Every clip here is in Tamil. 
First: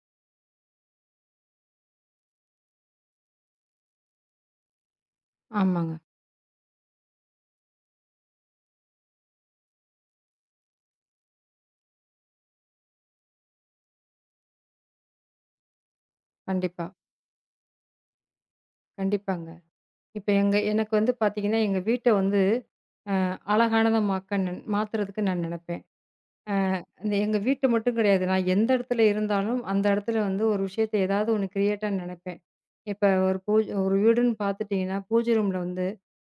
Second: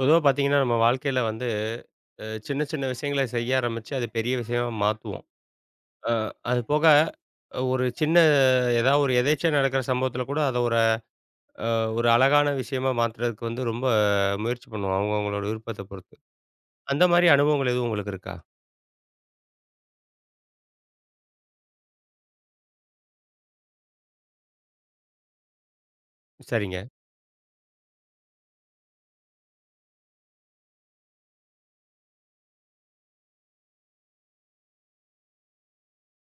பொதுவா பார்த்தீங்கன்னா, நம்ம வாழ்க்கையில வந்து சின்ன சின்ன விஷயங்கள செய்ய ஆரம்பிச்சு, அது பெரிய விஷயமா மாத்துவோம். ஆமாங்க. அ அது போக ஒரு சின்ன ஏதாவது ஒரு எதேர்ச்சையா நடக்கிற சம்பவத்தில கூட அத ஒரு அ ஒரு அழகான விஷயமா மாத்துறதுக்கு வந்து ரொம்ப முயற்சி பண்ணுவோம். அவங்கவங்களோட விருப்பத்த பொறுத்து. கண்டிப்பா, அந்த மாரி அனுபவங்கள் எதுவும் உங்களுக்கு இருக்கா? கண்டிப்பாங்க. இப்ப எங்க எனக்கு வந்து பாத்தீங்கன்னா, எங்க வீட்ட வந்து அ அழகானதா மாக்க நன் மாத்துறதுக்கு நான் நெனப்பேன். அ சரிங்க. இந்த எங்க வீட்டு மட்டும் கெடையாது. நான் எந்த இடத்துல இருந்தாலும், அந்த இடத்துல வந்து ஒரு விஷயத்த ஏதாவது ஒண்ணு கிரியேட்டா நெனப்பேன். இப்ப ஒரு ஒரு வீடுன்னு பாத்துட்டீங்கன்னா, பூஜை ரூம்ல வந்து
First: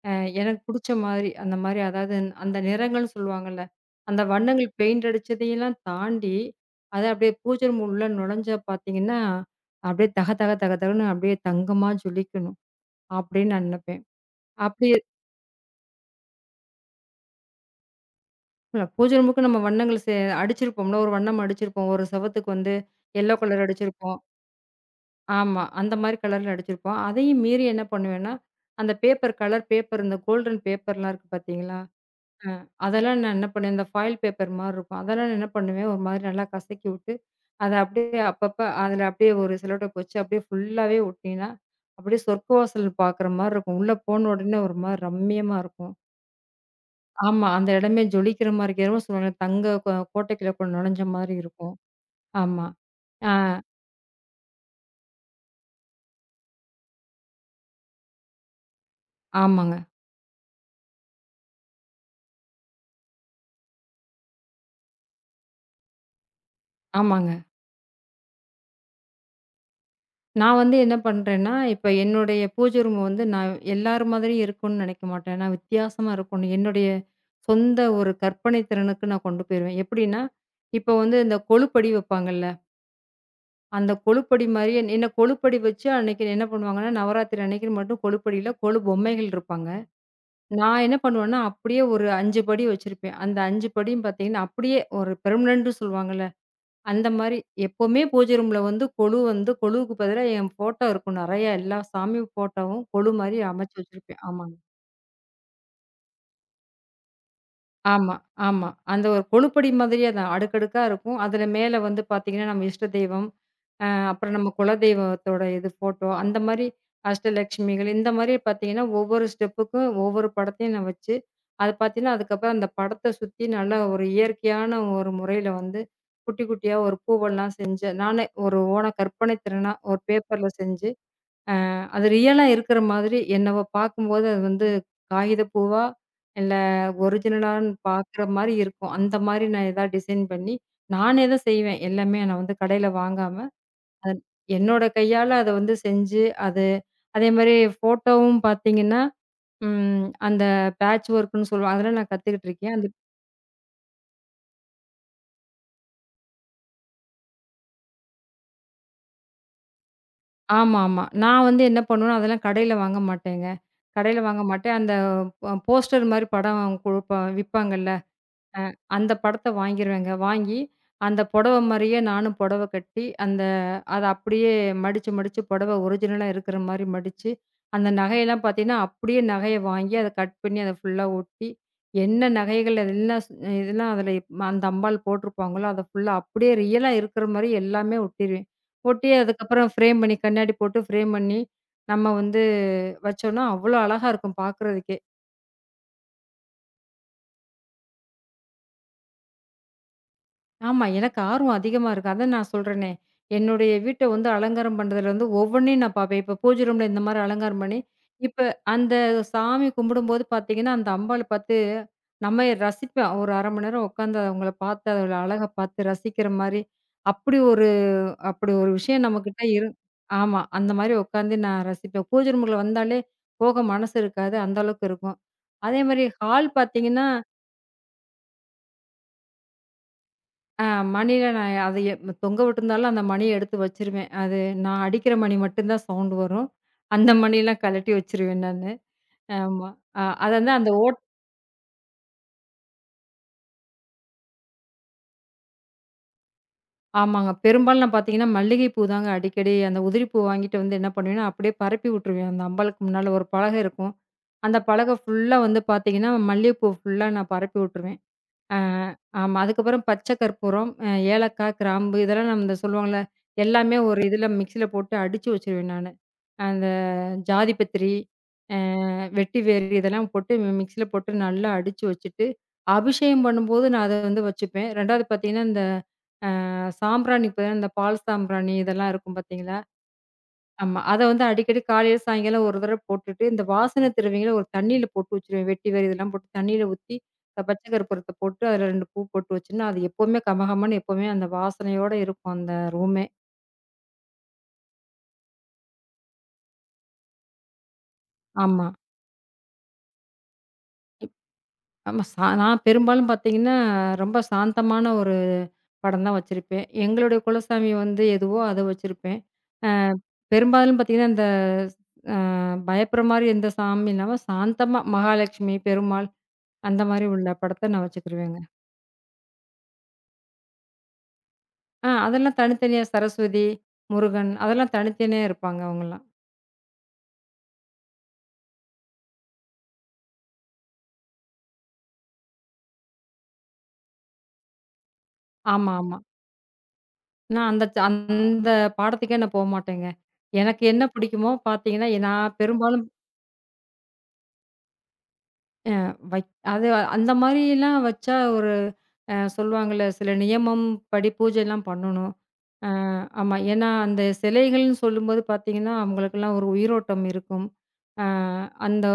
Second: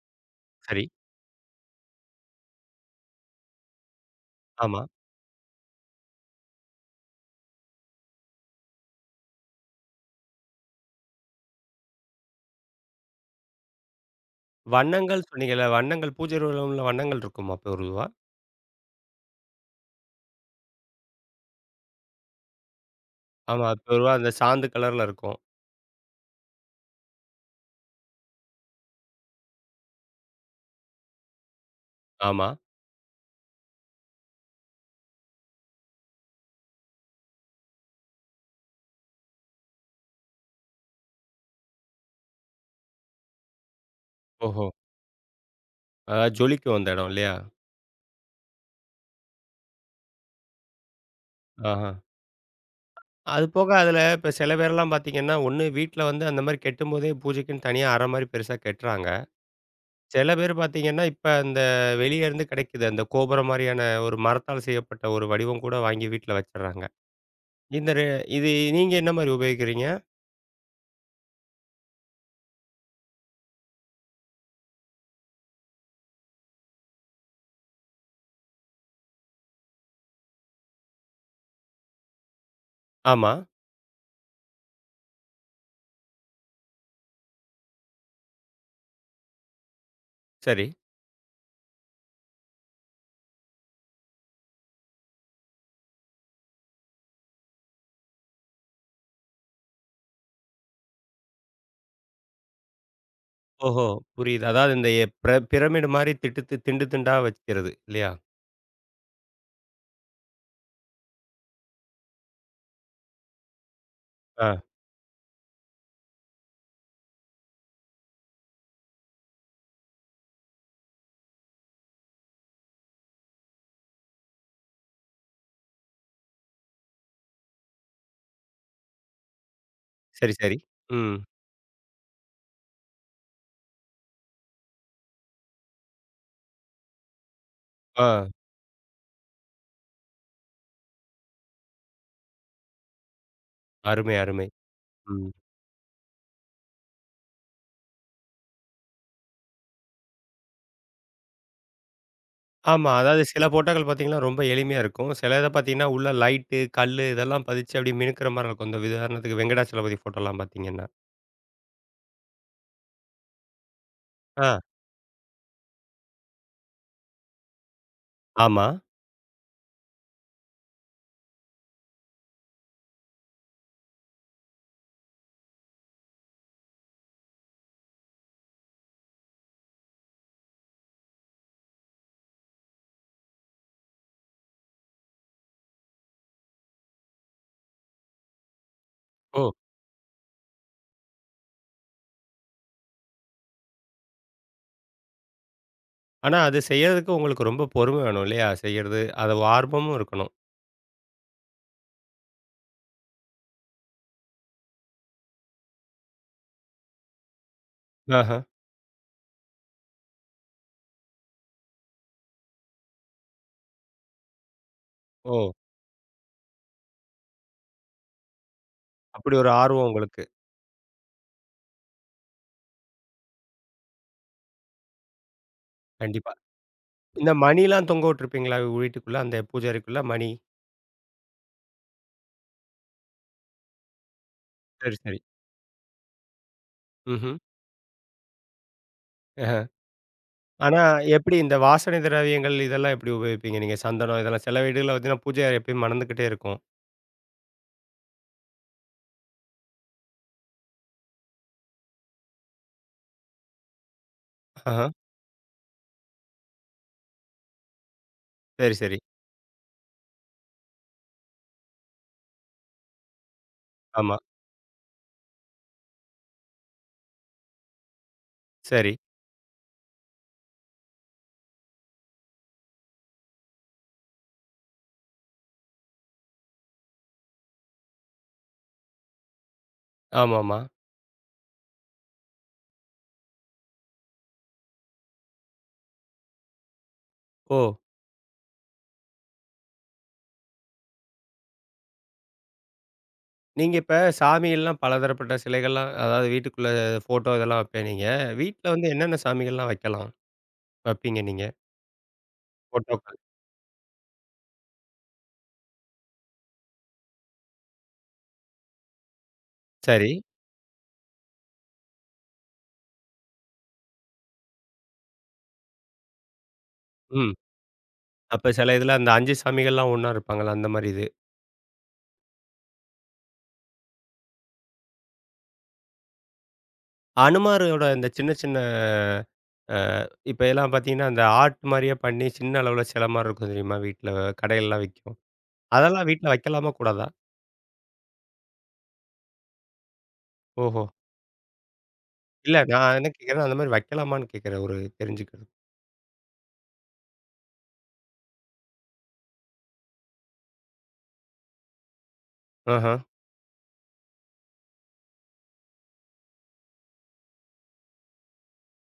அ எனக்கு சரி. புடிச்ச மாதிரி, அந்த மாரி அதாவது அந்த நிறங்கள்னு சொல்லுவாங்கல்ல, அந்த வண்ணங்கள் ஆமா. பெயிண்ட் அடிச்சதையெல்லாம் தாண்டி, அத அப்படியே பூஜை ரூம் உள்ள நுழைஞ்சா பாத்தீங்கன்னா, அப்படியே தக தக தக தகன்னு அப்படியே தங்கமா ஜொலிக்கணும். அப்படின்னு நான் நினைப்பேன். அப்படி வண்ணங்கள் சொன்னீங்கல்ல, வண்ணங்கள் பூஜை ரூம்ல வண்ணங்கள் இருக்குமா பொதுவா? இல்ல பூஜை ரூமுக்கு நம்ம வண்ணங்கள் அடிச்சிருப்போம்ல, ஒரு வண்ணம் அடிச்சிருப்போம். ஒரு செவுத்துக்கு வந்து எல்லோ கலர் ஆமா. பொதுவா அடிச்சிருப்போம். அந்த சாந்து கலர்ல இருக்கும். ஆமா. அந்த மாரி கலர்ல அடிச்சிருப்போம். அதையும் மீறி என்ன பண்ணுவேன்னா, அந்த பேப்பர் கலர் பேப்பர் இந்த கோல்டன் பேப்பர்லாம் இருக்கு பார்த்தீங்களா? ஆமா. அ அதெல்லாம் நான் என்ன பண்ணுவேன், இந்த ஃபாயில் பேப்பர் மாரி இருக்கும். அதெல்லாம் நான் என்ன பண்ணுவேன், ஒரு மாதிரி நல்லா கசக்கி விட்டு, அத அப்படியே அப்பப்ப அதில அப்படியே ஒரு செல்லோடேப் வச்சு அப்படியே ஃபுல்லாவே ஒட்டினா, அப்படியே சொர்க்க வாசல் பார்க்குற மாரி இருக்கும். உள்ள போன உடனே ஓஹோ! ஒரு மாரி ரம்மியமா இருக்கும். அதாவது ஜொலிக்கும் அந்த இடம் இல்லையா? ஆமா. அந்த இடமே ஜொலிக்கிற மாரி இருக்கு. என்னமோ சொல்லுவாங்க, தங்க கோட்டைக்குள்ள கூட நுழைஞ்ச மாரி இருக்கும். ஆஹா. ஆமா. ஆ அது போக அதில இப்ப சில பேர்லாம் பார்த்தீங்கன்னா, ஒண்ணு வீட்ல வந்து அந்த மாரி கெட்டும்போதே பூஜைக்குன்னு தனியா அறை மாரி பெருசா கட்டுறாங்க. ஆமாங்க, சில பேர் பார்த்தீங்கன்னா, இப்ப அந்த வெளிய இருந்து கிடைக்குது. அந்த கோபுரம் மாரியான ஒரு மரத்தால் செய்யப்பட்ட ஒரு வடிவம் கூட வாங்கி வீட்ல வச்சுடுறாங்க. ஆமாங்க. இந்த ரெ இது நீங்க என்ன மாரி உபயோகிக்கிறீங்க? நான் வந்து என்ன பண்றேன்னா, இப்ப என்னுடைய பூஜை ரூம் வந்து நான் எல்லார் மாதிரியும் இருக்கும்னு நினைக்க மாட்டேன். நான் வித்தியாசமா இருக்கணும். என்னுடைய சொந்த ஒரு கற்பனை திறனுக்கு நான் கொண்டு போயிருவேன். எப்படின்னா, இப்போ வந்து இந்த கொழுப்படி வைப்பாங்கல்ல, ஆமா, அந்த கொழுப்படி மாரியே என்ன கொழுப்படி வச்சு அன்னைக்கு என்ன பண்ணுவாங்கன்னா, நவராத்திரி அன்னைக்கு மட்டும் கொழுப்படியில கொழு பொம்மைகள் இருப்பாங்க. சரி. நான் என்ன பண்ணுவேன்னா, அப்படியே ஒரு 5 படி வச்சிருப்பேன். அந்த 5 படியும் பார்த்தீங்கன்னா, அப்படியே ஒரு பெர்மனன்ட்ன்னு சொல்லுவாங்கல்ல, அந்த மாரி எப்பவுமே பூஜை ரூம்ல வந்து கொலு வந்து கொலுவுக்கு பதிலா என் ஃபோட்டோ இருக்கும் நெறையா. எல்லா சாமி ஃபோட்டோவும் கொலு மாரி அமைச்சு ஓஹோ! வச்சிருப்பேன். புரியுது. ஆமாங்க. அதாவது இந்த எ பிர பிரமிடு மாரி திட்டு திண்டு திண்டா வக்கிறது இல்லையா? ஆமா, ஆமா. அந்த ஒரு கொலுப்படி மாதிரியே தான் அடுக்கடுக்கா இருக்கும். அதில மேல வந்து பார்த்தீங்கன்னா, நம்ம இஷ்ட தெய்வம், அப்புறம் நம்ம ஆ. குலதெய்வத்தோட இது ஃபோட்டோ, அந்த மாரி அஷ்டலட்சுமிகள் இந்த மாரி பார்த்தீங்கன்னா, ஒவ்வொரு ஸ்டெப்புக்கும் ஒவ்வொரு படத்தையும் நான் வச்சு, அது பார்த்தீங்கன்னா, அதுக்கப்புறம் அந்த படத்த சுத்தி நல்லா ஒரு இயற்கையான ஒரு முறையில வந்து குட்டி குட்டியா ஒரு பூவெல்லாம் செஞ்சு, நானே ஒரு ஓன கற்பனை திறனா ஒரு சரி, பேப்பர்ல சரி. செஞ்சு, ம். அது ரியலா இருக்கிற மாதிரி என்னவ பார்க்கும்போது அது வந்து காகித பூவா, இல்ல ஒரிஜினலான்னு ஆ. பார்க்குற மாரி இருக்கும். அந்த மாரி நான் ஏதாவது டிசைன் பண்ணி, நானே தான் செய்வேன். எல்லாமே நான் வந்து கடையில வாங்காம அருமை, அன் அருமை. என்னோட ம். கையால அத வந்து செஞ்சு, அது அதேமாரி ஃபோட்டோவும் பார்த்தீங்கன்னா, அந்த பேட்ச் ஒர்க்ன்னு சொல்லுவாங்க. அதெல்லாம் நான் கத்துக்கிட்டு இருக்கேன். அது ஆமா. அதாவது சில போட்டாக்கள் பார்த்தீங்கன்னா, ரொம்ப எளிமையா இருக்கும். சில இத பார்த்தீங்கன்னா, உள்ள லைட்டு, கல்லு இதெல்லாம் பதிச்சு அப்படியே மினுக்குற மாரி இருக்கும். இந்த உதாரணத்துக்கு வெங்கடாச்சலபதி ஃபோட்டோலாம் பார்த்தீங்கன்னா. ஆமா. நான் வந்து என்ன பண்ணுவேன்னா, அதெல்லாம் கடையில வாங்க மாட்டேங்க. கடையில வாங்க ஆ, மாட்டேன். அந்த போஸ்டர் மாரி படம் குடுப்பா விப்பாங்கல்ல. அ ஆமா. அந்த படத்த வாங்கிருவேங்க. வாங்கி அந்த புடவ மாரியே நானும் புடவ கட்டி, அந்த அத அப்படியே மடிச்சு, மடிச்சு புடவ ஒரிஜினலா இருக்கிற மாரி மடிச்சு, அந்த நகையெல்லாம் பார்த்தீங்கன்னா, அப்படியே நகைய வாங்கி அத கட் பண்ணி அத ஃபுல்லா ஒட்டி, என்ன நகைகள் அதெல்லாம் இதெல்லாம் அதில அந்த அம்பாள் போட்டிருப்பாங்களோ, அத ஃபுல்லா அப்படியே ரியலா இருக்கிற மாரி எல்லாமே ஒட்டிருவேன். ஒட்டி ஓ! அதுக்கப்புறம் ஃப்ரேம் பண்ணி கண்ணாடி போட்டு ஃப்ரேம் பண்ணி, நம்ம வந்து வச்சோம்னா, அவ்வளோ அழகா இருக்கும் பார்க்குறதுக்கே. ஆனா அது செய்யறதுக்கு உங்களுக்கு ரொம்ப பொறுமை வேணும் இல்லையா? செய்யறது. அது ஆர்வமும் இருக்கணும். ஆமா. எனக்கு ஆர்வம் அதிகமா இருக்கு. அதான் நான் சொல்றேனே. என்னுடைய வீட்ட வந்து அலங்காரம் பண்றதுல வந்து ஒவ்வொன்னையும் நான் பார்ப்பேன். இப்ப பூஜை ரூம்ல இந்த மாரி அலங்காரம் பண்ணி, ஆஹ. இப்ப அந்த சாமி கும்பிடும்போது பார்த்தீங்கன்னா, அந்த அம்பாள பார்த்து நம்ம ரசிப்பேன். ஒரு 1/2 மணி நேரம் உட்காந்து அவங்கள பார்த்து, அதோட அழக ஓ! பார்த்து ரசிக்கிற மாரி, அப்படி ஒரு அப்படி ஒரு விஷயம் அப்படி நம்மகிட்ட ஒரு ஆர்வம் உங்களுக்கு. ஆமா. அந்த மாரி உட்காந்து நான் ரசிப்பேன். பூஜை ரூமுக்குள்ள வந்தாலே போக மனசு இருக்காது. அந்த அளவுக்கு இருக்கும். அதே மாரி கண்டிப்பா. ஹால் பார்த்தீங்கன்னா இந்த மணிலாம் தொங்க விட்டுருப்பீங்களா வீட்டுக்குள்ள? அந்த பூஜை அறைக்குள்ள மணி. ஆ மணியில நான் அது தொங்க விட்டுருந்தாலும் அந்த மணிய எடுத்து வச்சுருவேன். அது நான் சரி, அடிக்கிற சரி. மணி மட்டும் தான் சவுண்ட் வரும். அந்த ம்ஹ்ம். மணிலாம் கழட்டி வச்சுருவேன் நானு. ஆஹ. ஆமா. அது வந்து அந்த ஆனா எப்படி இந்த வாசனை திரவியங்கள் இதெல்லாம் எப்படி உபயோகிப்பீங்க நீங்க? சந்தனம் இதெல்லாம் சில வீடுகள்ல பார்த்தீங்கன்னா, பூஜை அறை எப்பயும் மணந்துக்கிட்டே இருக்கும். ஆமாங்க. பெரும்பாலும் நான் பார்த்தீங்கன்னா, மல்லிகை பூ தாங்க அடிக்கடி அந்த உதிரிப்பூ வாங்கிட்டு வந்து என்ன பண்ணுவேன்னா, அப்படியே பரப்பி விட்டுருவேன். அந்த அம்பாளுக்கு முன்னால ஒரு பலகை இருக்கும். அந்த ஆஹ. பலகை ஃபுல்லா வந்து பார்த்தீங்கன்னா, மல்லிகைப்பூ ஃபுல்லா நான் பரப்பி விட்டுருவேன். ஆ சரி, சரி. ஆமா. அதுக்கப்புறம் பச்சை கற்பூரம், ஏலக்காய், கிராம்பு இதெல்லாம் நம்ம இந்த சொல்லுவாங்கள்ல, எல்லாமே ஒரு ஆமா. இதில மிக்ஸியில போட்டு அடிச்சு வச்சுருவேன் நானு. அந்த ஜாதி பத்திரி, அ சரி. வெட்டிவேர் இதெல்லாம் போட்டு மிக்ஸியில போட்டு நல்லா அடிச்சு வச்சுட்டு, அபிஷேகம் பண்ணும்போது நான் அத வந்து வச்சுப்பேன். 2வது பார்த்தீங்கன்னா, இந்த சாம்பிராணி இப்ப இந்த பால் சாம்பிராணி இதெல்லாம் இருக்கும் பார்த்தீங்களா? ஆமாமா. ஆமா. அத வந்து அடிக்கடி காலையில, சாயங்காலம் ஒரு தடவ போட்டுட்டு, இந்த வாசன திரவியங்கள ஒரு தண்ணீல போட்டு வச்சுருவேன். வெட்டிவேர் இதெல்லாம் போட்டு தண்ணீல ஊத்தி, ஓ! பச்சை கற்பூரத்த போட்டு அதில 2 பூ போட்டு வச்சோம்ன்னா, அது எப்பவுமே கமகமன்னு எப்பவுமே அந்த வாசனையோட இருக்கும் அந்த ரூமே. நீங்க இப்ப சாமியெல்லாம் பலதரப்பட்ட சிலைகள்லாம் அதாவது வீட்டுக்குள்ள ஃபோட்டோ இதெல்லாம் வைப்பேன்னீங்க. வீட்ல ஆமா. வந்து என்னென்ன சாமிகள்லாம் வைக்கலாம்? வைப்பீங்க நீங்க? ஆமா. நான் பெரும்பாலும் ஃபோட்டோக்கள். பார்த்தீங்கன்னா, ரொம்ப சாந்தமான ஒரு படம் தான் வச்சிருப்பேன். எங்களுடைய குலசாமி வந்து எதுவோ அத வச்சிருப்பேன். அ சரி. பெரும்பாலும் பார்த்தீங்கன்னா, இந்த அ பயப்படுற மாரி எந்த சாமி இல்லாம சாந்தமா மகாலட்சுமி, பெருமாள் அந்த மாரி உள்ள ம். படத்த நான் வச்சுக்கிருவேங்க. அப்ப சில இதுல அந்த 5 சாமிகள்லாம் ஒண்ணா இருப்பாங்கல்ல, அந்த மாரி இது. அதெல்லாம் தனித்தனியா சரஸ்வதி, முருகன் அதெல்லாம் தனித்தனியா இருப்பாங்க அவங்கலாம். அனுமாரோட இந்த சின்ன சின்ன இப்ப எல்லாம் பார்த்தீங்கன்னா, அந்த ஆர்ட் மாரியே பண்ணி சின்ன அளவுல சில மாரி இருக்கும் தெரியுமா? வீட்ல கடையிலலாம் விக்கும். ஆமா. அதெல்லாம் வீட்ல வைக்கலாமா? கூடாதா? நான் அந்த அந்த பாடத்துக்கே நான் போமாட்டேங்க. எனக்கு ஓஹோ! என்ன பிடிக்குமோ பார்த்தீங்கன்னா, நான் இல்ல பெரும்பாலும் நான் என்ன கேட்கிறேன்னா, அந்த மாரி வைக்கலாமான்னு கேட்கிறேன் ஒரு தெரிஞ்சுக்கிறதுக்கு. அது அந்த மாரிலாம் வச்சா ஒரு சொல்லுவாங்கல்ல, சில நியமம் படி பூஜைலாம் பண்ணணும். அ ஆஹ. ஆமா. ஏன்னா, அந்த சிலைகள்னு சொல்லும்போது பார்த்தீங்கன்னா, அவங்களுக்கெல்லாம் ஒரு உயிரோட்டம் இருக்கும். அ அந்த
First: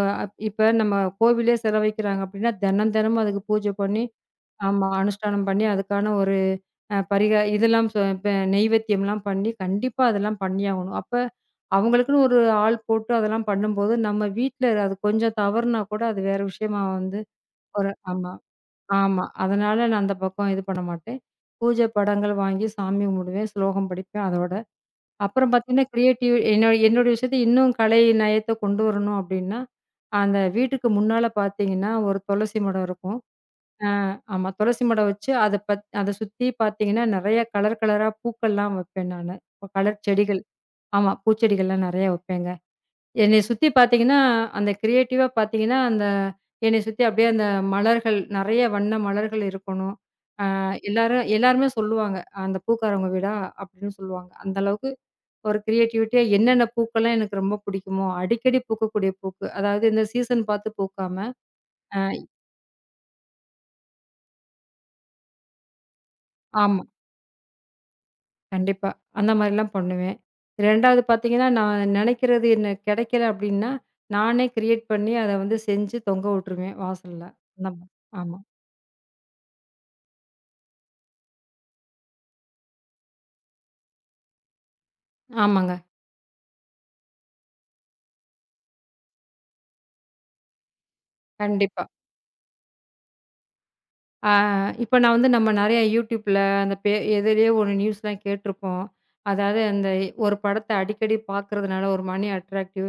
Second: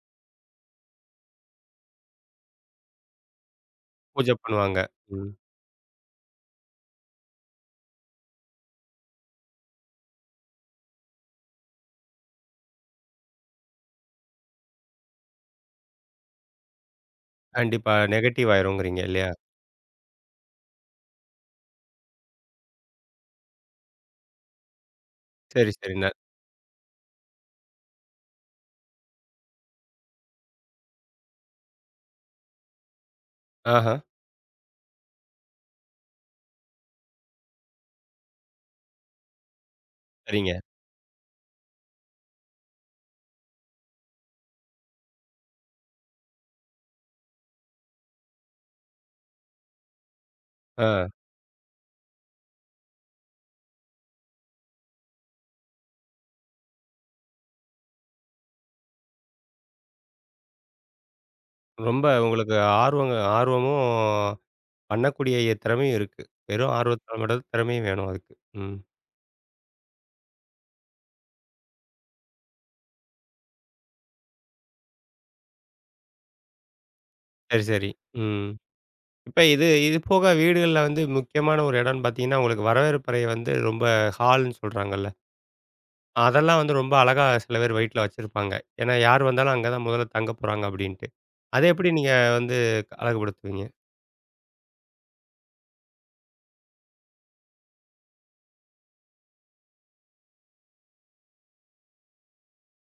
இப்ப நம்ம கோவிலே சிலை வைக்கிறாங்க அப்படின்னா, தினம் தினமும் அதுக்கு பூஜை பண்ணி பூஜை பண்ணுவாங்க. ஆமா. ம். அனுஷ்டானம் பண்ணி அதுக்கான ஒரு இதெல்லாம் இப்ப நெய்வேத்தியம்லாம் பண்ணி கண்டிப்பா அதெல்லாம் பண்ணியாகணும். அப்ப அவங்களுக்குன்னு ஒரு ஆள் போட்டு அதெல்லாம் பண்ணும்போது, நம்ம வீட்ல அது கொஞ்சம் தவறுனா கூட அது வேற விஷயமா வந்து ஒரு கண்டிப்பா. நெகட்டிவ் ஆயிரும்ங்கிறீங்க ஆமா. இல்லையா? அதனால நான் அந்த பக்கம் இது பண்ண மாட்டேன். பூஜை படங்கள் வாங்கி சாமி கும்பிடுவேன். ஸ்லோகம் படிப்பேன் அதோட. அப்புறம் சரி, பார்த்தீங்கன்னா, சரி. கிரியேட்டிவ் என்னோட என்னுடைய விஷயத்த இன்னும் கலை நயத்த கொண்டு வரணும் அப்படின்னா, அந்த வீட்டுக்கு முன்னால பார்த்தீங்கன்னா, ஒரு துளசி மடம் இருக்கும். ஆ ஆஹா. ஆமா. துளசி மடம் வச்சு அத அத சுத்தி பார்த்தீங்கன்னா, நெறைய கலர் கலரா பூக்கள்லாம் வைப்பேன் நானு. கலர் செடிகள். சரிங்க. ஆமா. பூச்செடிகள்லாம் நெறைய வைப்பேங்க. என்னைய சுத்தி பார்த்தீங்கன்னா, அந்த கிரியேட்டிவா பார்த்தீங்கன்னா, அந்த என்னைய சுத்தி அப்படியே அந்த மலர்கள் நெறைய வண்ண மலர்கள் இருக்கணும். ஆ. எல்லாருமே சொல்லுவாங்க, "அந்த பூக்காரவங்க வீடா?" அப்படின்னு சொல்லுவாங்க. அந்த அளவுக்கு ஒரு கிரியேட்டிவிட்டியா என்னென்ன பூக்கள்லாம் எனக்கு ரொம்ப பிடிக்குமோ, அடிக்கடி பூக்கக்கூடிய பூக்கு. அதாவது இந்த சீசன் பார்த்து பூக்காம அ ரொம்ப உங்களுக்கு ஆர்வமும், பண்ணக்கூடிய திறமையும் இருக்கு. வெறும் ஆமா, ஆர்வத்தால மட்டும் திறமையும் வேணும் அதுக்கு. ம். கண்டிப்பா. அந்த மாரிலாம் பண்ணுவேன். 2வது பார்த்தீங்கன்னா, நான் நெனைக்கிறது என்ன கெடைக்கல அப்படின்னா, நானே கிரியேட் பண்ணி அத வந்து செஞ்சு தொங்க விட்டுருவேன் வாசல்ல. சரி, அந்த மா சரி. ஆமா. ம். இப்ப இது இது போக வீடுகள்ல வந்து முக்கியமான ஒரு இடம்னு பார்த்தீங்கன்னா, உங்களுக்கு வரவேற்பறை வந்து ரொம்ப ஹால்ன்னு சொல்றாங்கல்ல. ஆமாங்க. அதெல்லாம் வந்து ரொம்ப அழகா சில பேர் வீட்ல வச்சிருப்பாங்க. ஏன்னா யார் வந்தாலும் அங்க தான் முதல்ல தங்க போறாங்க அப்படின்ட்டு. அத கண்டிப்பா. எப்படி நீங்க வந்து அழகுபடுத்துவீங்க? ஆ இப்ப நான் வந்து நம்ம நெறைய YouTubeல அந்த எதுலயோ ஒரு நியூஸ்லாம் கேட்டுருப்போம். அதாவது அந்த ஒரு படத்த அடிக்கடி பார்க்கறதுனால ஒரு மணி அட்ராக்டிவ்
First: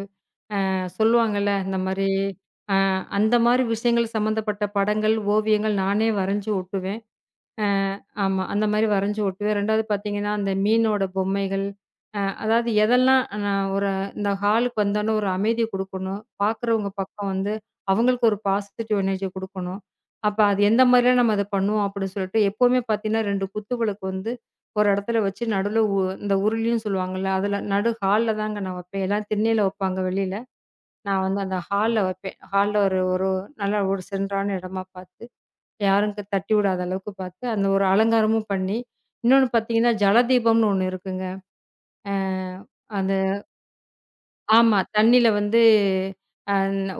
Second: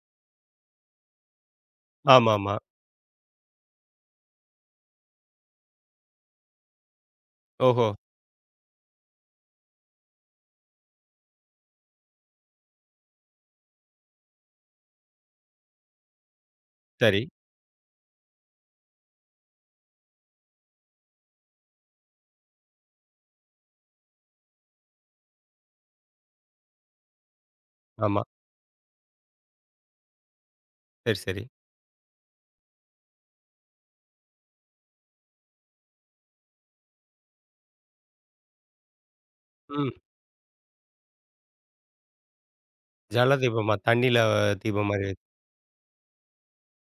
சொல்லுவாங்கல்ல, இந்த மாரி ஆமாமா. அ அந்த மாரி விஷயங்கள் சம்மந்தப்பட்ட படங்கள், ஓவியங்கள் நானே வரைஞ்சு ஒட்டுவேன். ஓஹோ! ஆமா. அந்த மாரி வரைஞ்சு ஒட்டுவேன். 2வது பார்த்தீங்கன்னா, அந்த மீனோட பொம்மைகள், அதாவது எதெல்லாம் நான் ஒரு இந்த ஹாலுக்கு வந்தோனே ஒரு அமைதி குடுக்கணும். பார்க்குறவங்க சரி. பக்கம் வந்து அவங்களுக்கு ஒரு பாசிட்டிவ் எனர்ஜி குடுக்கணும். அப்ப அது எந்த மாரிலாம் நம்ம அத பண்ணுவோம் அப்படின்னு சொல்லிட்டு, எப்பவுமே பார்த்தீங்கன்னா 2 குத்து விளக்கு வந்து ஒரு இடத்துல வச்சு நடுவுல இந்த உருளின்னு சொல்லுவாங்கல்ல, அதுல நடு ஆமா. ஹால்ல தாங்க நான் வைப்பேன். எல்லாம் திண்ணையில வைப்பாங்க வெளியில. சரி, நான் வந்து சரி. அந்த ஹால்ல வைப்பேன். ஹால்ல ஒரு ஒரு நல்ல ஒரு சென்றான இடமா பார்த்து. யாரும் தட்டி விடாத அளவுக்கு பார்த்து, அந்த ஒரு அலங்காரமும் பண்ணி, இன்னொன்னு ம். பார்த்தீங்கன்னா, ஜலதீபம்னு ஒண்ணு இருக்குங்க. அ அந்த ஜல தீபமா? தண்ணீல ஆமா. தீபம் மாரி வச்சு தண்ணீல வந்து அ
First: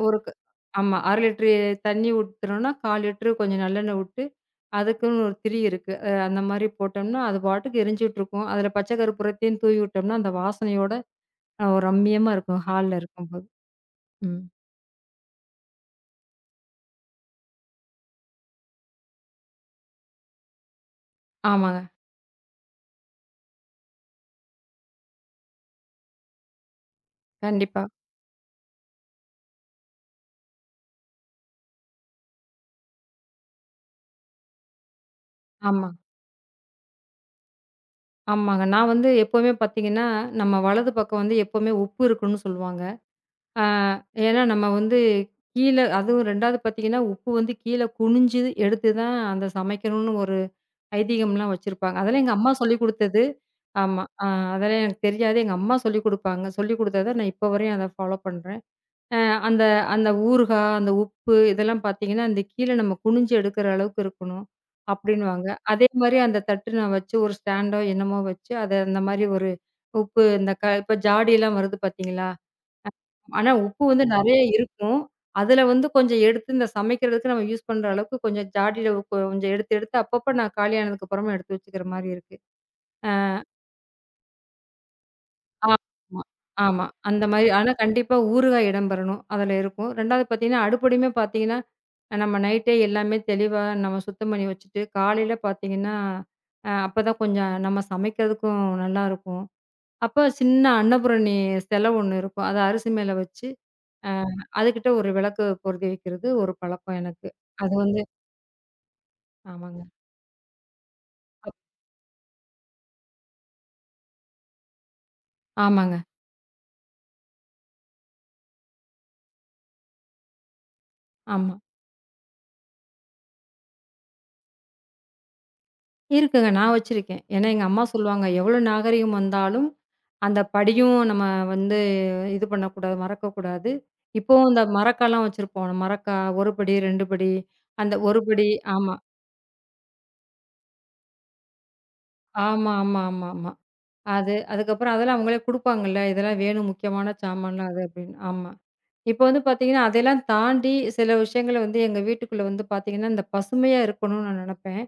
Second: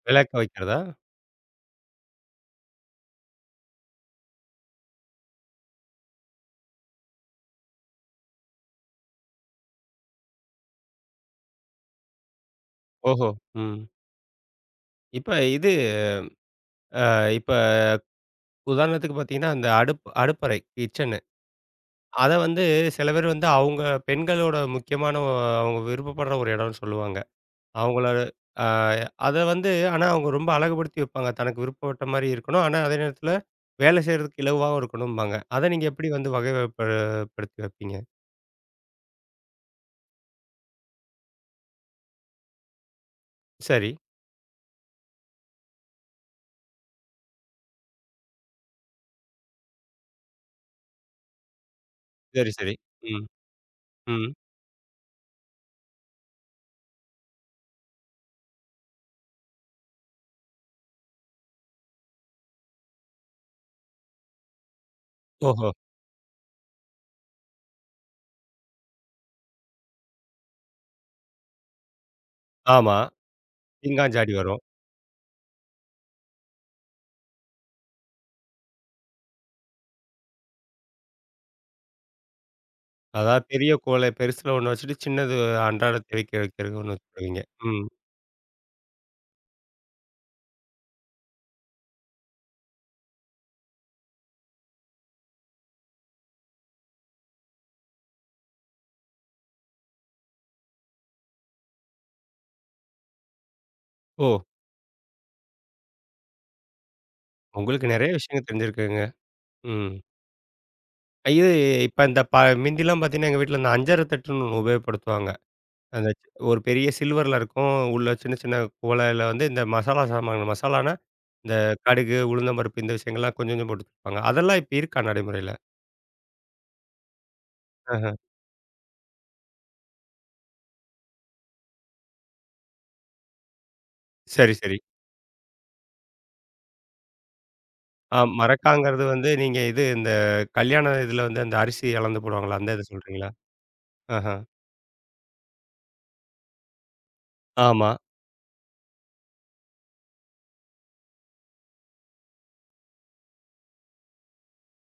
ஒரு விளக்க வைக்கிறதா? ஆமா. 1/2 லிட்டரு தண்ணி ஊத்துறோம்னா, 1/4 லிட்டரு கொஞ்சம் நல்லெண்ணெய் விட்டு, அதுக்குன்னு ஒரு திரி இருக்கு. அந்த மாரி போட்டோம்னா, அது பாட்டுக்கு எரிஞ்சுட்டு இருக்கும். அதில பச்சை கற்பூரத்தையும் தூவி விட்டோம்னா, அந்த வாசனையோட ஒரு ரம்மியமா இருக்கும், ஹால்ல ஓஹோ! இருக்கும்போது. ம். ம். இப்ப இது இப்ப உதாரணத்துக்கு பார்த்தீங்கன்னா, அந்த அடுப்பு அடுப்பறை கிச்சனு. ஆமாங்க. அத வந்து சில பேர் வந்து அவங்க பெண்களோட முக்கியமான அவங்க விருப்பப்படுற ஒரு இடம்னு சொல்லுவாங்க. கண்டிப்பா. அவங்கள அ அத வந்து ஆனா அவங்க ரொம்ப அழகுபடுத்தி வைப்பாங்க. தனக்கு விருப்பப்பட்ட மாரி இருக்கணும். ஆனா அதே நேரத்தில வேலை செய்றதுக்கு இலகுவாவும் இருக்கணும்பாங்க. அத நீங்க ஆமா. எப்படி வந்து படுத்தி வைப்பீங்க? ஆமாங்க. நான் வந்து எப்பவுமே பார்த்தீங்கன்னா, நம்ம வலது பக்கம் வந்து எப்பவுமே உப்பு இருக்குன்னு சொல்லுவாங்க. ஆ, சரி, ஏன்னா நம்ம வந்து கீழ அதுவும் 2வது பார்த்தீங்கன்னா, உப்பு வந்து கீழ குனிஞ்சு எடுத்து தான் அந்த சமைக்கணும்னு ஒரு ஐதீகம்லாம் வச்சிருப்பாங்க. அதெல்லாம் எங்க சரி, அம்மா சரி. சொல்லிக் குடுத்தது. ம், ஆமா. ம். அதெல்லாம் எனக்கு தெரியாது. எங்க அம்மா சொல்லிக் குடுப்பாங்க. சொல்லிக் குடுத்தத நான் இப்போ வரையும் அத ஃபாலோ பண்றேன். அ அந்த அந்த ஊறுகாய், அந்த உப்பு இதெல்லாம் பார்த்தீங்கன்னா, அந்த கீழ நம்ம குனிஞ்சு எடுக்கிற அளவுக்கு இருக்கணும் அப்டின்னுவாங்க. ஓஹோ! அதே மாரி அந்த தட்டு நான் வச்சு ஒரு ஸ்டாண்டோ என்னமோ வச்சு அத அந்த மாரி ஒரு உப்பு இந்த இப்ப ஜாடிலாம் வருது பார்த்தீங்களா? ஆமா. ஆனா, உப்பு வந்து பீங்கான் ஜாடி நெறைய வரும். இருக்கும். அதுல வந்து கொஞ்சம் எடுத்து இந்த சமைக்கிறதுக்கு நம்ம யூஸ் பண்ற அளவுக்கு கொஞ்சம் ஜாடியில கொஞ்சம் எடுத்து எடுத்து அப்பப்ப நான் காலியானதுக்கு அப்புறமா எடுத்து வச்சுக்கிற மாரி இருக்கு. அ அதாவது பெரிய குவளை பெருசுல ஒண்ணு வச்சுட்டு, சின்னது ஆமா, அன்றாட தேவைக்கு வைக்கிறது ஆமா. ஒண்ணு அந்த வச்சுருவீங்க. மாரி ஆனா ம். கண்டிப்பா ஊறுகாய் இடம்பெறணும். அதுல இருக்கும். 2வது பார்த்தீங்கன்னா, நம்ம நைட்டே எல்லாமே தெளிவா நம்ம சுத்தம் பண்ணி வச்சுட்டு, காலையில பார்த்தீங்கன்னா, அப்பதான் கொஞ்சம் நம்ம சமைக்கிறதுக்கும் நல்லாருக்கும். அப்ப சின்ன அன்னபூரணி செல ஒண்ணு இருக்கும். அத அரிசி மேல வச்சு அ ஓ! அதுகிட்ட ஒரு விளக்கு பொருத்தி வைக்கிறது ஒரு பழக்கம் எனக்கு. அது உங்களுக்கு வந்து நெறைய விஷயங்கள் தெரிஞ்சிருக்குங்க. ஆமாங்க. ம். இது அப் இப்ப இந்த ப மிந்திலாம் பார்த்தீங்கன்னா, எங்க வீட்ல இந்த அஞ்சர தட்டுன்னு ஒண்ணு உபயோகப்படுத்துவாங்க. ஆமாங்க. அந்த ஒரு பெரிய சில்வர்ல இருக்கும். உள்ள சின்ன சின்ன குவளையில வந்து இந்த மசாலா சாமான் மசாலான்னா, ஆமா. இந்த கடுகு, உளுந்தம் பருப்பு இந்த விஷயங்கள்லாம் கொஞ்சம் கொஞ்சம் போட்டு வப்பாங்க. அதெல்லாம் இப்ப இருக்கா நடைமுறையில? இருக்குங்க. நான் வச்சிருக்கேன். ஏன்னா எங்க அம்மா ஆஹ. சொல்லுவாங்க, "எவ்வளோ நாகரீகம் வந்தாலும் அந்த படியும் நம்ம வந்து இது பண்ணக்கூடாது, மறக்கக்கூடாது." இப்பவும் சரி, இந்த சரி. மரக்காலாம் வச்சிருப்போம். நம்ம மரக்கா 1 படி, 2 படி, அந்த ஆ 1 படி ஆமா. மரக்காங்கிறது வந்து நீங்க இந்த கல்யாண இதுல வந்து அந்த அரிசி அளந்து போடுவாங்கல்ல, அந்த இத சொல்றீங்களா? ஆமா. ஆஹ. அது அதுக்கப்புறம் அதெல்லாம் அவங்களே குடுப்பாங்கல்ல. இதெல்லாம் வேணும் முக்கியமான சாமான்லாம் அது ஆமா. அப்படின்னு. ஆமா. இப்ப வந்து பாத்தீங்கன்னா, அதையெல்லாம் தாண்டி சில விஷயங்கள வந்து எங்க வீட்டுக்குள்ள வந்து பாத்தீங்கன்னா, இந்த பசுமையா இருக்கணும்னு நான் நெனப்பேன்.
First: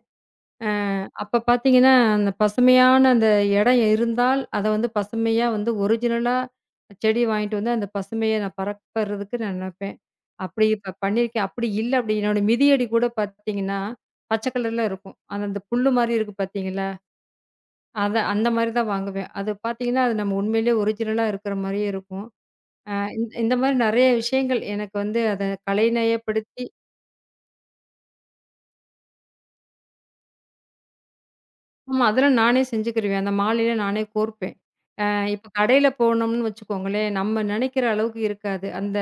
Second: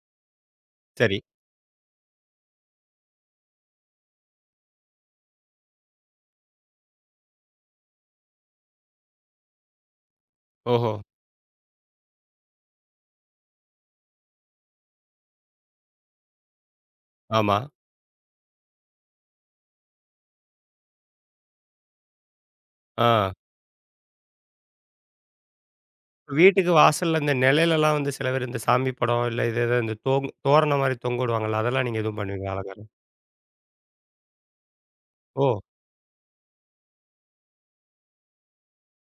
அ சரி. அப்ப பாத்தீங்கன்னா, அந்த பசுமையான அந்த இடம் இருந்தால், அத வந்து பசுமையா வந்து ஒரிஜினலா செடி வாங்கிட்டு வந்து அந்த பசுமைய நான் பரப்புறதுக்கு நான் நெனப்பேன். அப்படி ஓஹோ! இப்ப பண்ணியிருக்கேன். அப்படி இல்ல அப்படி என்னோட மிதியடி கூட பாத்தீங்கன்னா, பச்சை கலர்ல இருக்கும். அது அந்த புல்லு மாரி இருக்கு பாத்தீங்களா? ஆமா. அத அந்த மாரி தான் வாங்குவேன். அது பாத்தீங்கன்னா, அது நம்ம உண்மையிலேயே ஒரிஜினலா இருக்கிற மாரியே இருக்கும். ஆ. இந்த இந்த மாரி நெறைய விஷயங்கள் எனக்கு வந்து அத கலைநயப்படுத்தி வீட்டுக்கு வாசல்ல இந்த நிழலெல்லாம் வந்து சில பேர் இந்த சாமி படம், இல்ல இது ஏதோ இந்த தோரணம் மாரி தொங்க விடுவாங்கல்ல. அதெல்லாம் நீங்க ஆமா, எதுவும் அதெல்லாம் பண்ணுவீங்களா நானே அலங்காரம்? செஞ்சுக்கிருவேன். அந்த மாலையில நானே கோர்ப்பேன். அ இப்ப ஓ! கடையில போனோம்னு வச்சுக்கோங்களேன், நம்ம நெனைக்கிற அளவுக்கு இருக்காது. அந்த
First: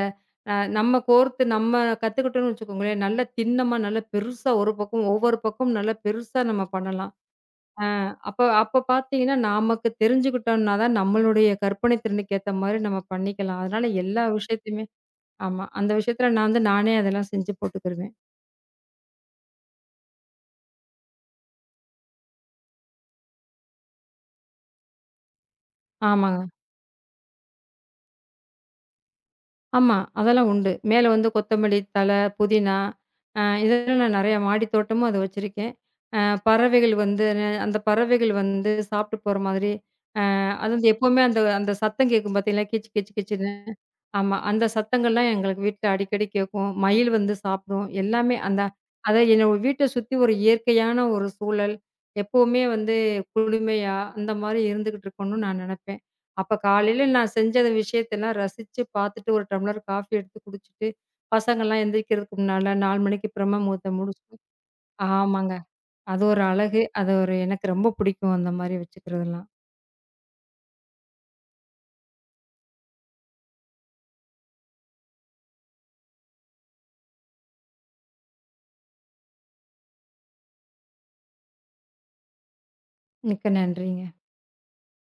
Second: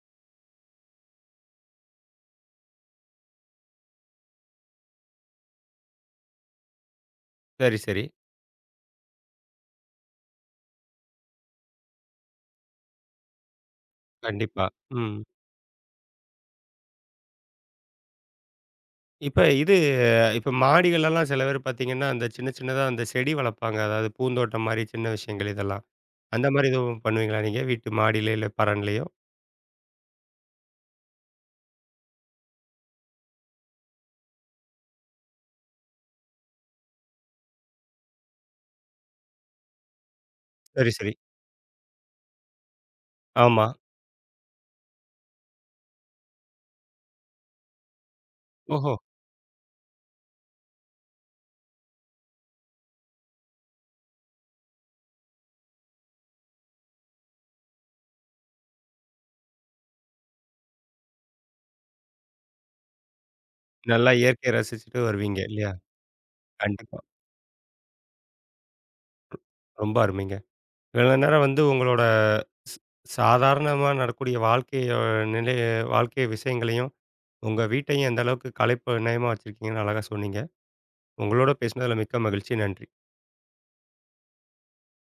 நம்ம கோர்த்து நம்ம கத்துக்கிட்டோம்னு வச்சுக்கோங்களேன், நல்லா திண்ணமா நல்லா பெருசா ஒரு பக்கம் ஒவ்வொரு பக்கம் நல்லா பெருசா நம்ம பண்ணலாம். சரி, சரி. அப்ப அப்ப பார்த்தீங்கன்னா, நமக்கு தெரிஞ்சுக்கிட்டோம்னா தான் நம்மளுடைய கற்பனை திறனுக்கு ஏத்த மாரி நம்ம பண்ணிக்கலாம். அதனால எல்லா கண்டிப்பா. விஷயத்தையுமே ம். ஆமா. அந்த விஷயத்துல நான் வந்து நானே அதெல்லாம் செஞ்சு போட்டுக்கிருவேன். இப்ப இது இப்ப மாடிகள்லலாம் சில பேர் பார்த்தீங்கன்னா, அந்த சின்ன சின்னதா அந்த செடி வளர்ப்பாங்க. அதாவது பூந்தோட்டம் மாரி சின்ன விஷயங்கள் இதெல்லாம். ஆமாங்க. அந்த மாரி எதுவும் பண்ணுவீங்களா நீங்க? வீட்டு மாடியில இல்ல பரன்லயோ? ஆமா. அதெல்லாம் உண்டு. மேல வந்து கொத்தமல்லி தழை, புதினா இதெல்லாம் நான் நெறைய மாடி தோட்டமும் அது வச்சிருக்கேன். அ பறவைகள் வந்து அந்த பறவைகள் வந்து சாப்பிட்டு போற மாதிரி, அது வந்து சரி, சரி. எப்பவுமே அந்த அந்த சத்தம் கேட்கும் பார்த்தீங்களா? கீச் கீச் கீச் ஆமா. ஆமா. அந்த சத்தங்கள்லாம் எங்களுக்கு வீட்ல அடிக்கடி கேட்கும். மயில் வந்து சாப்பிடும். எல்லாமே அந்த ஓஹோ! அத என்னோட வீட்ட சுத்தி ஒரு இயற்கையான ஒரு சூழல். எப்பவுமே வந்து குளுமையா, அந்த மாரி இருந்துகிட்டு இருக்கணும்னு நான் நெனப்பேன். அப்ப காலையில நான் செஞ்ச அந்த விஷயத்தெல்லாம் ரசிச்சு பார்த்துட்டு, ஒரு டம்ளர் காஃபி எடுத்து குடிச்சிட்டு, பசங்கள்லாம் எந்திரிக்கிறதுக்கு முன்னால 4 மணிக்கு பிரம்ம முகூர்த்தம் நல்லா முடிச்சுட்டு இயற்கைய ரசிச்சுட்டு வருவீங்க ஆமாங்க. இல்லையா? அது ஒரு அழகு. கண்டிப்பா. அது ஒரு எனக்கு ரொம்ப பிடிக்கும் அந்த மாரி வச்சுக்கிறதெல்லாம். ரொம்ப அருமைங்க. இவ்வளோ நேரம் வந்து உங்களோட ஸ் சாதாரணமா நடக்கக்கூடிய நிலை வாழ்க்கை விஷயங்களையும், உங்க வீட்டையும் எந்த அளவுக்கு கலைப்பு நயமா வச்சிருக்கீங்கன்னு அழகா சொன்னீங்க. உங்களோட பேசினதுல மிக்க மகிழ்ச்சி. நன்றி. மிக்க நன்றிங்க.